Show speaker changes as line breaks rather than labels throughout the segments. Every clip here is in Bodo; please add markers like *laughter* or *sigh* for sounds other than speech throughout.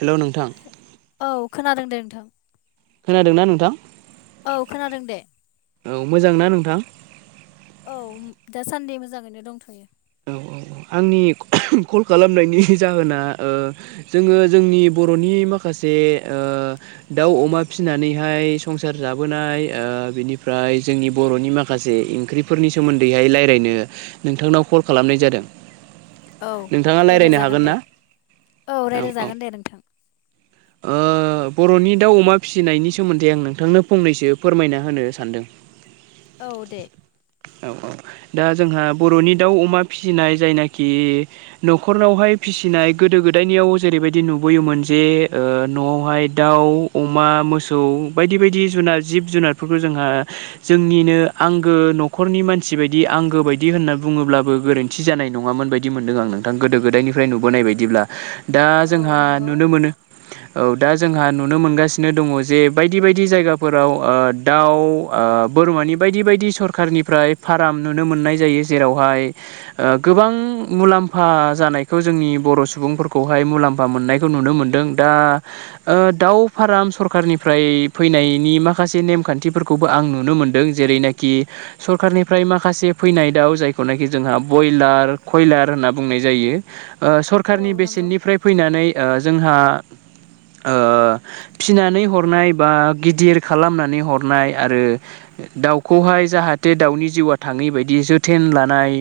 हेलौ नोंथां
औ खोनादों दे नोंथां
खोनादोंना नोंथां?
औ खोनादों दे
औ मोजांना नोंथां?
औ दा सान्दि मोजाङैनो दंथयो
औ औ आंनि कल खालामनायनि जाहोना ओ जोङो जोंनि बरनि माखासे ओ दाउ अमा फिसिनानैहाय संसार जाबोनाय ओ ओ बिनिफ्राय जोंनि बर'नि माखासे ओंख्रिफोरनि सोमोन्दैहाय रायलायनो नोंथांनाव कल खालामनाय जादों
औ
नोंथाङा रायलायनो
रायलायजागोन
हागोन
दे
ना औ औ
रायलायजागोन दे नोंथां
ओ बरनि दाउ अमा फिसिनायनि सोमोन्दै आं नोंथांनो फंनैसो फोरमायना होनो सानदों *inaudible*
औ दे
औ औ दा जोंहा बरनि दाउ अमा फिसिनाय जायनाखि नखरनावहाय फि- सिनाय गोदो गोदायनियाव जेरैबायदि नुबोयोमोन जे नआवहाय दाउ अमा मोसौ बायदि बायदि जुनार जिब जुनारफोरखौ जोंहा जोंनिनो आंगो नखरनि मानसि बायदि आंगो बायदि होनना बुङोब्लाबो गोरोन्थि जानाय नङामोन बायदि मोनदों आं नोंथां गोदो गोदायनि- फ्राय नुबोनाय बायदिब्ला दा जोंहा
औ नंगौ
नुनो मोनो औ दा जोंहा नुनो मोनगासिनो दङ जे बायदि बायदि जायगाफोराव आ दाउ आ बोरमानि बायदि बायदि सर- सरखारनिफ्राय फार्म नुनो मोननाय जायो जेरावहाय गोबां मुलाम्फा जा- नायखौ जोंनि बर सुबुंफोरखौहाय मुलामा मोननायखौ नुनो मोनदों दा दउ फार राम सरखारनिफ्राय फैनायनि माखासे नेमखान्थिफोरखौबो आं नुनो मोनदों जेरैनाखि सरखारारनिफ्राय माखासे फैनाय दावउ जायखौनाखि जोंहा ब्रयलार कयलार होनना बुंनाय जायो ओ
औ
सरखारनि
नंगौ
बेसेननिफ्राय फैनानै ओ जोंहा ओ फिनानै हरनाय बा गिदिर खालामनानै हरनाय आरो दाउखौहाय जाहाथे दाउनि जिउआ थाङै बायदि जोथेन लानाय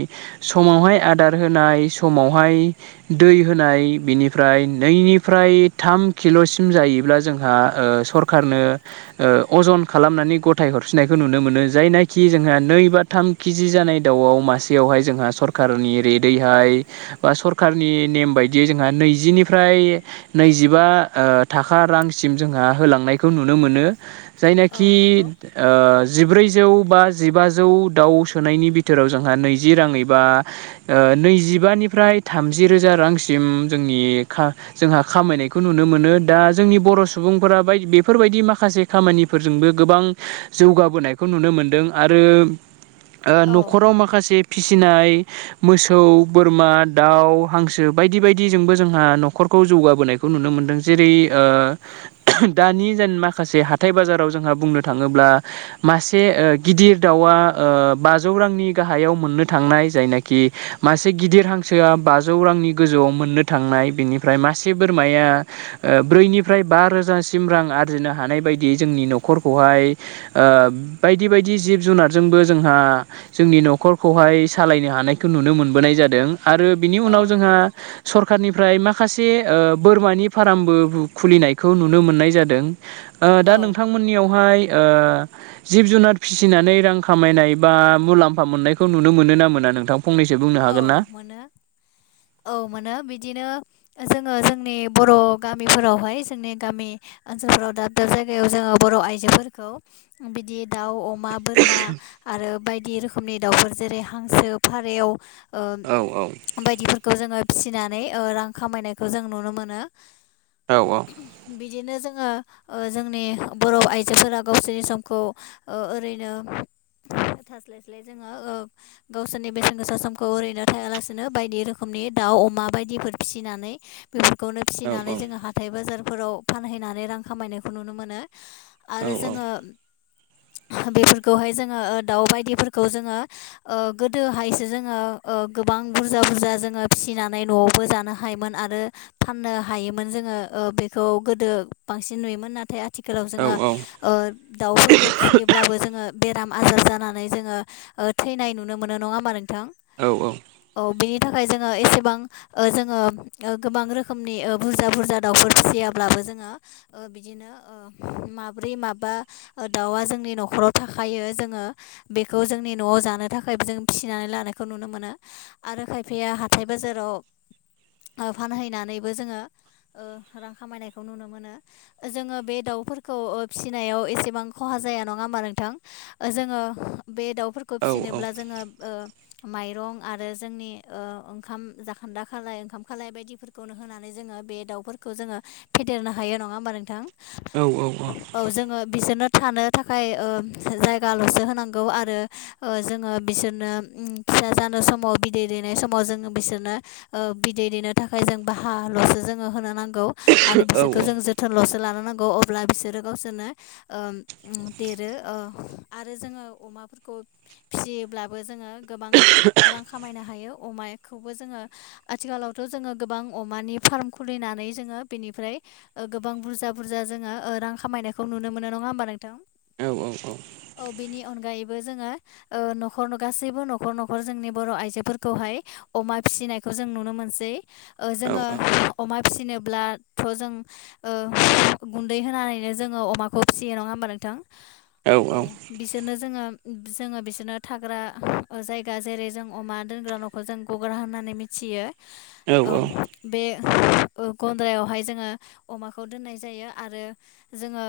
समावहाय आदार होनाय समाव बेहाय दै होनाय बिनिफ्राय नैनिफ्राय थाम किलसिम जायोब्ला जों जोंहा ओ सखारनो अजन ओ खालामनानै गथाय हरफिननायखौ नुनो मोनो जायना खि जोंहा नै बा थाम केजि जानाय दाउआव मासेयावहाय जोंहा सरखारारनि रेटैहाय बा सरखारारनि नेम बायदियै जोंहा नैजिनिफ्राय नैजिबा थाखा रां सिम जोंहा होलांनायखौ नुनो मोनो
औ
जायनाखि
नंगौ
ओ जिब्रैजौ बा जिबौ दाउ सोनायनि बिथोराव जोंहा नैजि राङै बा नैजिबानि निफ्राय थामजि रोजा रांसिम जोंनि खा जोंहा खामनायखौ नुनो मोन दा जोंनि बर सुबुंफोरा बाय बेफोरबायदि माखासे खामानिफोरजोंबो गोबां जौगाबोनायखौ नुनो मोनदों आरो ओ
औ
नखराव माखासे फिसिनाय मोसौ बोरमा दाउ हांसो बायदि बायदिजोंबो जोंहा नखर जौगाबोनायखौ नुनो मोनदों जेरै दानि जेन माखासे हाथाय बाजाराव जोंहा बुंनो थाङोब्ला मासे ओ गिदिर दाउआ बाजौ रांनि गाहायाव मोननो थांनाय जायनाखि मासे गिदिर हां सोआ बाजौ रांनि गोजौआव मोननो थांनाय बेनिफ्राय मासे बोरमाया ब्रैनिफ्राय बा रोजासिम रां आरजिनो हानाय बायदि जोंनि न'खरखौहाय बायदि बायदि जिब जुनारजोंबो जोंहा जोंनि न'खरखौहाय सालायनो हानायखौ नुनो मोनबोनाय जादों आरो बिनि
औ
उनाव जोंहा
नंगौ
सरखारनि फ्राय माखासे ओ बोरमानि फार्मबो खुलिनायखौ नुनो मोननाय जादों ओ दा
औ
नोंथांमोननियावहाय ओ जिब जुनार फिसिनानै रां खामायनाय बा मुलाम्फा मोननायखौ नुनो मोनो ना मोना नोंथां। फंनैसो बुंनो
औ
हागोन ना?
मोनो औ मोनो बिदिनो जोङो जोंनि बर' गामिफोरावहाय जोंनि गामि ओनसोलफोराव दाब दाब जायगायाव जोङो बर' आइजोफोरखौ बिदि दाउ अमा बोरमा आरो बायदि रोखोमनि दाउफोर जेरै हांसो फारेव
औ
ओ बायदिफोरखौ जोङो फिसिनानै ओ रां खामायनायखौ जों नुनो मोनो।
औ
बिदिनो जोङो ओ जोंनि बर' आइजोफोरा गावसोरनि समखौ ओ ओरैनो थास्लाय स्लाय जोङो ओ गावसोरनि बेसेन गोसा सम खौ ओरैनो थायालासेनो बायदि रोखोमनि दाउ अमा बायदिफोर फिसिनानै बेफोरखौनो
औ
फिसिनानै जोङो हाथाय बाजारफोराव फानहैनानै रां खामायनायखौ नुनो मोनो।
औ
आरो जोङो बेफोरखौहाय जोङो ओ दाउ बायदिफोरखौ जोङो ओ गोदोहायसो जोङो ओ गोबां बुरजा बुरजा जोङो फिसिनानै न'आवबो जानो हायोमोन आरो फाननो हायोमोन जों जोङो ओ बेखौ गोदो बांसिन नुयोमोन नाथाय। आथिखालाव
औ
जोङो
औ
ओ दाउफोरखौ फिसियोब्लाबो जोङो बेराम आजार जानानै जोङो ओ थैनाय नुनो मोनो नङा होमबा नोंथां
औ औ
थाखाय जोङो एसेबां ओ जोङो गोबां रोखोमनि ओ बुरजा बुरजा दाउफोर फिसियाब्लाबो जोङो ओ बिदिनो ओ माब्रै माबा दाउवा जोंनि न'खराव थाखायो। जोङो बेखौ जोंनि न'आव जानो थाखायबो जों फिसिनानै लाना यखौ नुनो मोनो आरो खायफाया हाथाय बाजाराव ओ फानहैनानैबो जोङो ओ रां खामायनायखौ नुनो मोनो जोङो बे दाउफोरखौ ओ फिसिनायाव एसेबां खहा जाया नङा होमबा नोंथां जोङो बे दाउफोरखौ फिसिनोब्ला जोङो ओ माइरं आरो जोंनि ओ ओंखाम जाखोन्दा खालाय ओंखाम खालाय बायदिफोरखौनो होनानै जोङो बे दाउफोरखौ जोङो फेदेरनो हायो नङा होमबा नोंथां
औ औ औ
बिसोरनो थानो थाखाय ओ जायगाल'सो होनांगौ आरो ओ जोङो बिसोरनो फिसा जानो समाव बिदै दैेनाय समाव जोङो बिसोरनो ओ बिदै दैेनो थाखाय जों बाहा ल'सो जोङो होनो नांगौ आरो बिसोरखौ जों जोथोन ल'सो लानो। रोंनांगौ अब्ला बिसोरो गावसोरनो ओ देरो ओ आरो जोङो अमा फोरखौ फिसियोब्लाबो जोङो गोबां रां खामायनो हायो अमाखौबो जोङो आथिखालावथ' जोङो गोबां अमानि फार्म खुलिनानै जोङो बेनिफ्राय गोबां बुरजा बुरजा जोङो रां खामायनायखौ नुनो मोनो नङा। होमबा नोंथां
औ औ औ
अनगायैबो जोङो ओ न'खर गासैबो न'खर न'खर न'खर जोंनि बर' आइजोफोरखौहाय अमा फिसिनायखौ जों नुनो मोनसै ओ जोङो अमा फिसिनोब्लाथ' जों गुन्दै होनानैनो जोङो अमाखौ फिसियो नङा। होनबा नोंथां औ बिसोरनो जोङो जोङो बिसोरनो थाग्रा जायगा जेरै जों अमा दोनग्रा न'खौ जों गग्रा होननानै मिथियो
औ औ
ओम
औ
बे
*inaudible*
गन्द्रायावहाय जोङो अमाखौ दोननाय जायो आरो जोङो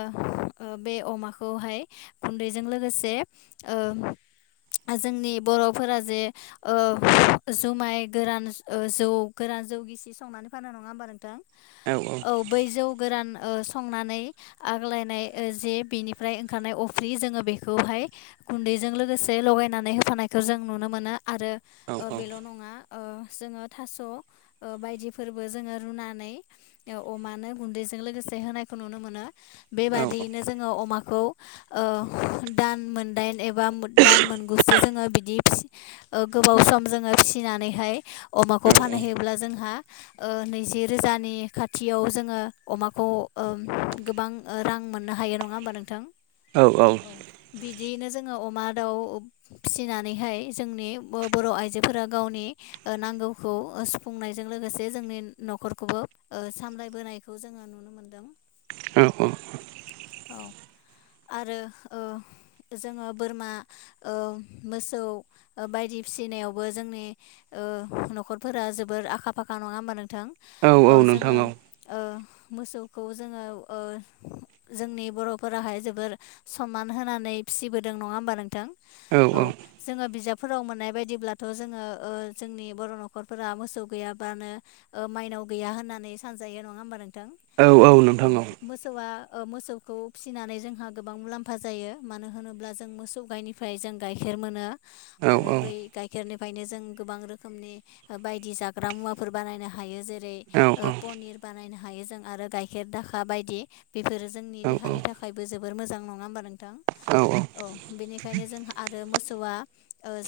बे अमा खौहाय गुन्दैजों लोगोसे ओ जोंनि बर'फोरा जे जुमाय गोरान जौ गोरान जौ गिसि संनानै नङा होनबा नोंथां औ बै जौ गोरान संनानै आग्लायनाय जे बिनिफ्राय ओंखारनाय अफ्रि जोङो बेखौहाय गुन्दैजों लोगोसे लायनानै होफानाय खौ जों नुनो मोनो आरो बेल' नङा जोङो थास' बायदिफोर जोंङो रुनानै अमानो गुन्दैजों लोगोसे होनायखौ नुनो मोनो बेबादि बिदिनो जोङो अमाखौ ओ दान मोनदाइन एबा दानमोनगुसो जोङो बि गोबाव सम जोङो फिसिनानैहाय अमाखौ फानैहैयोब्ला जोंहा नैजि रोजानि खाथियाव जोङो अमाखौ गोबां रां मोननो हायो नङाहोनबा नोंथां
औ औ
बिदियैनो जोङो अमा दाउ फिसिनानै नानैहाय जोंनि बर' आइजोफोरा गावनि नांगौखौ सुफुंनायजों लोगोसे जों जोंनि न'खरखौबो ओ सामलायबोनायखौ जोङो नुनो मोनदों
औ औ
औ आरो ओ जोङो बोरमा ओ मोसौ बायदि फिसिनायावबो जोंनि ओ न'खरफोरा जोबोर आखा फाखा नङाहोनबा नों नोंथां औ जोङो ओ मोसौखौ जोङो ओ जोंनि बर'फोराहाय जोबोर सनमान होनानै फिसिबोदों नङा होनबा नोंथां औ जोंङो बिजाब फोराव मोननाय बायदिब्लाथ' जोङो जोंनि बर' नख'रफोरा मोसौ गैयाब्लानो माइनाव गैया होननानै सानजायो नङा होनबा नोंथां
औ
औ
नोंथां
मोसौआ मोसौखौ फिसिनानै जोंहा गोबां मुलाम्फा जायो मानो होनोब्ला जों मोसौ गायनिफ्राय जों गाइखेर मोनो
औ
आरो बै गाइखेरनि बेनिफ्रायनो जों गोबां रोखोमनि बायदि जाग्रा मुवाफोर बानायनो हायो जेरै
औ
पनिर बानायनो हायो जों आरो गाइखेर दाखा बायदि बेफोरो जोंनि देहानि थाखायबो जोबोर मोजां नङा होमबा नोंथां
औ औ
बेनिखायनो जोंहा आरो मोसौआ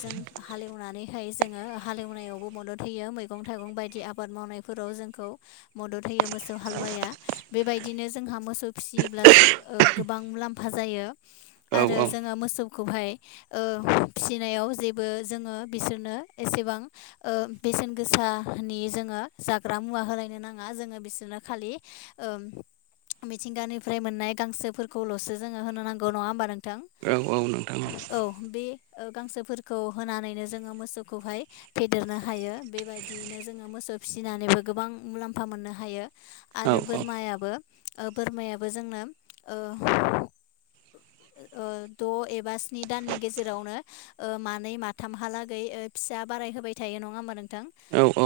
जों हालेवनानैहाय जोङो हालेवनायावबो मदद होयो मैगं थाइगं थाइगं बायदि आबाद मावनायफोराव जोंखौ मदद होयो मोसौ हालुवाया बेबायदिनो जोंहा मोसौ फिसियोब्लाो गोबां मुलाम्फा जायो
औ
आरो जोङो मोसौखौहाय ओ फिसिनायाव जेबो जोङो बिसोरनो एसेबां ओ बेसेन गोसानि जोङो जाग्रा मुवा होलायनो नाङा जोङो बिसोरनो खालि ओ मिथिंगानिफ्राय मोननाय गांसोफोरखौल'सो जोङो होनो नांगौ नङा होमबा नोंथां
औ औनो
औ बे गांसोफोरखौ होनानैनो जोङो मोसौखौहाय फेदेरनो हायो बेबायदियैनो जोङो मोसौ फिसिनानैबो गोबां मुलाम्फा मोननो हायो
औ औ
आरो बोरमायाबो बोरमायाबो जों आंनो ओ
*unintelligible* *inaudible*
ओ द' एबा सि स्नि दाननि गेजेरावनो मानै माथामहालागै फिसा बाराय होबाय थायो नङा होनबा नोंथां
औ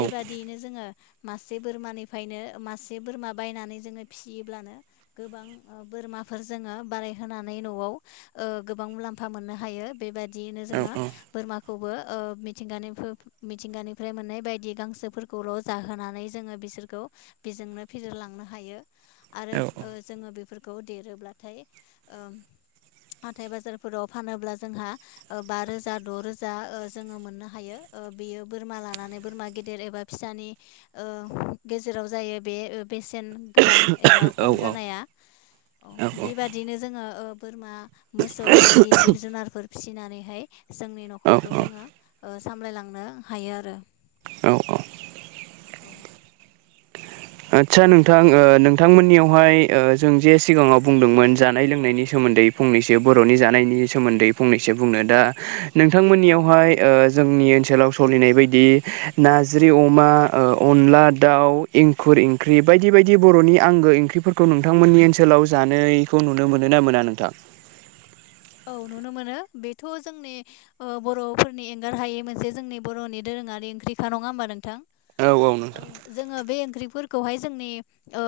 बेबादियैनो जोङो मासे बोरमानिफायनो मासे बोरमा बायनानै जोङो फिसि ब्लानो गोबां ओ बोरमाफोर जोङो बारायहोनानै नआव ओ गोबां मुलाम फा मोननो हायो बेबायदियैनो जोङो बोरमाखौबो ओ मिथिंगानिफो मिथिंगानिफ्राय मोननाय बायदि गांसोफोरखौल जाहोनानै जोङो बिसोरखौ बेजोंनो फेदेरलांनो हायो आरो ओ जोङो बेफोरखौ देरोब्लाथाय ओम हाथाइ बाजार फोराव फानोब्ला जोंहा ओ बा रोजा द रोजा ओ जोङो मोननो हायो ओ बेयो बोरमा लानानै बोरमा गेदेर एबा फिसानि ओ गेजेराव जायो बे ओ बेसेन गोबां एबा खम जानाया बेबादिनो जोङो ओ बोरमा मोसौ बायदि जिब जुनारफोर फिसिनानैहाय जोंनि नखरखौ जोङो ओ सामलायलांनो हायो रो
औ - औ आदसा नोंथां ओ नोंथांमोननियावहाय ओं जों जे सिगाङाव बुंदोंमोन जानाय लोंनायनि सोमोन दै फंनैसो बरनि जानायनि सोमोन्दै फंनैसो बुंनो दा
औ
नोंथांमोननियावहाय ओ जोंनि ओनसोलाव सलिनाय बायदि नाज्रि अमा ओ अनला दाउ खुर इंख्रि बायदि बायदि बरनि आंगो इंख्रिफोरखौ नोंथांमोननि ओनसोलाव जानायखौ नुनो मोनो ना मोना ना नोंथां
औ नुनो मोनो बेथ' जोंनि ओ बर'फोरनि एंगार हायै मोनसे जोंनि बर'नि दो दोरोङारि इंख्रिखा नङा होमबा नोंथां
औ औ नोंथां
जोङो बे ओंख्रिफोर खौहाय जोंनि ओ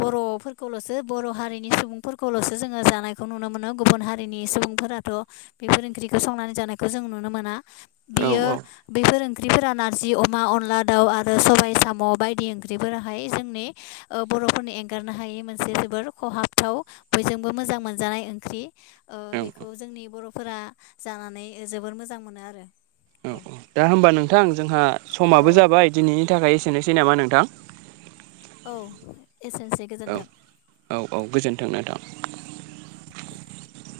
बर'फोरखौलसो बर' हारिनि सुबुंफोरखौलसो जोङो जानायखौ नुनो मोनो गुबुन हारिनि सुबुंफोराथ बेफोर ओंख्रिखौ संनानै जानायखौ जों नुनो मोना
औ
बियो बेफोर ओंख्रिफोरा नारजि, अमा, अनला दाउ आरो सबाय साम' बायदि ओंख्रिफोराहाय जोंनि बर'फोरनो एंगारनो हायै मोनसे जोबोर खहाबथाव बयजोंबो मोजां मोनजानाय ओंख्रि ओ
औ
बेखौ जोंनि बर'फोरा जानानै जोबोर मोजां मोनो आरो औ
दा होमबा नोंथां जोंहा समाबो
औ
जाबाय दिनैनि थाखाय एसेनोसै नामा नोंथां
औ एसेनोसै
औ
गोजोन्थों
- औ- औ गोजोनथों नोंथां *inaudible*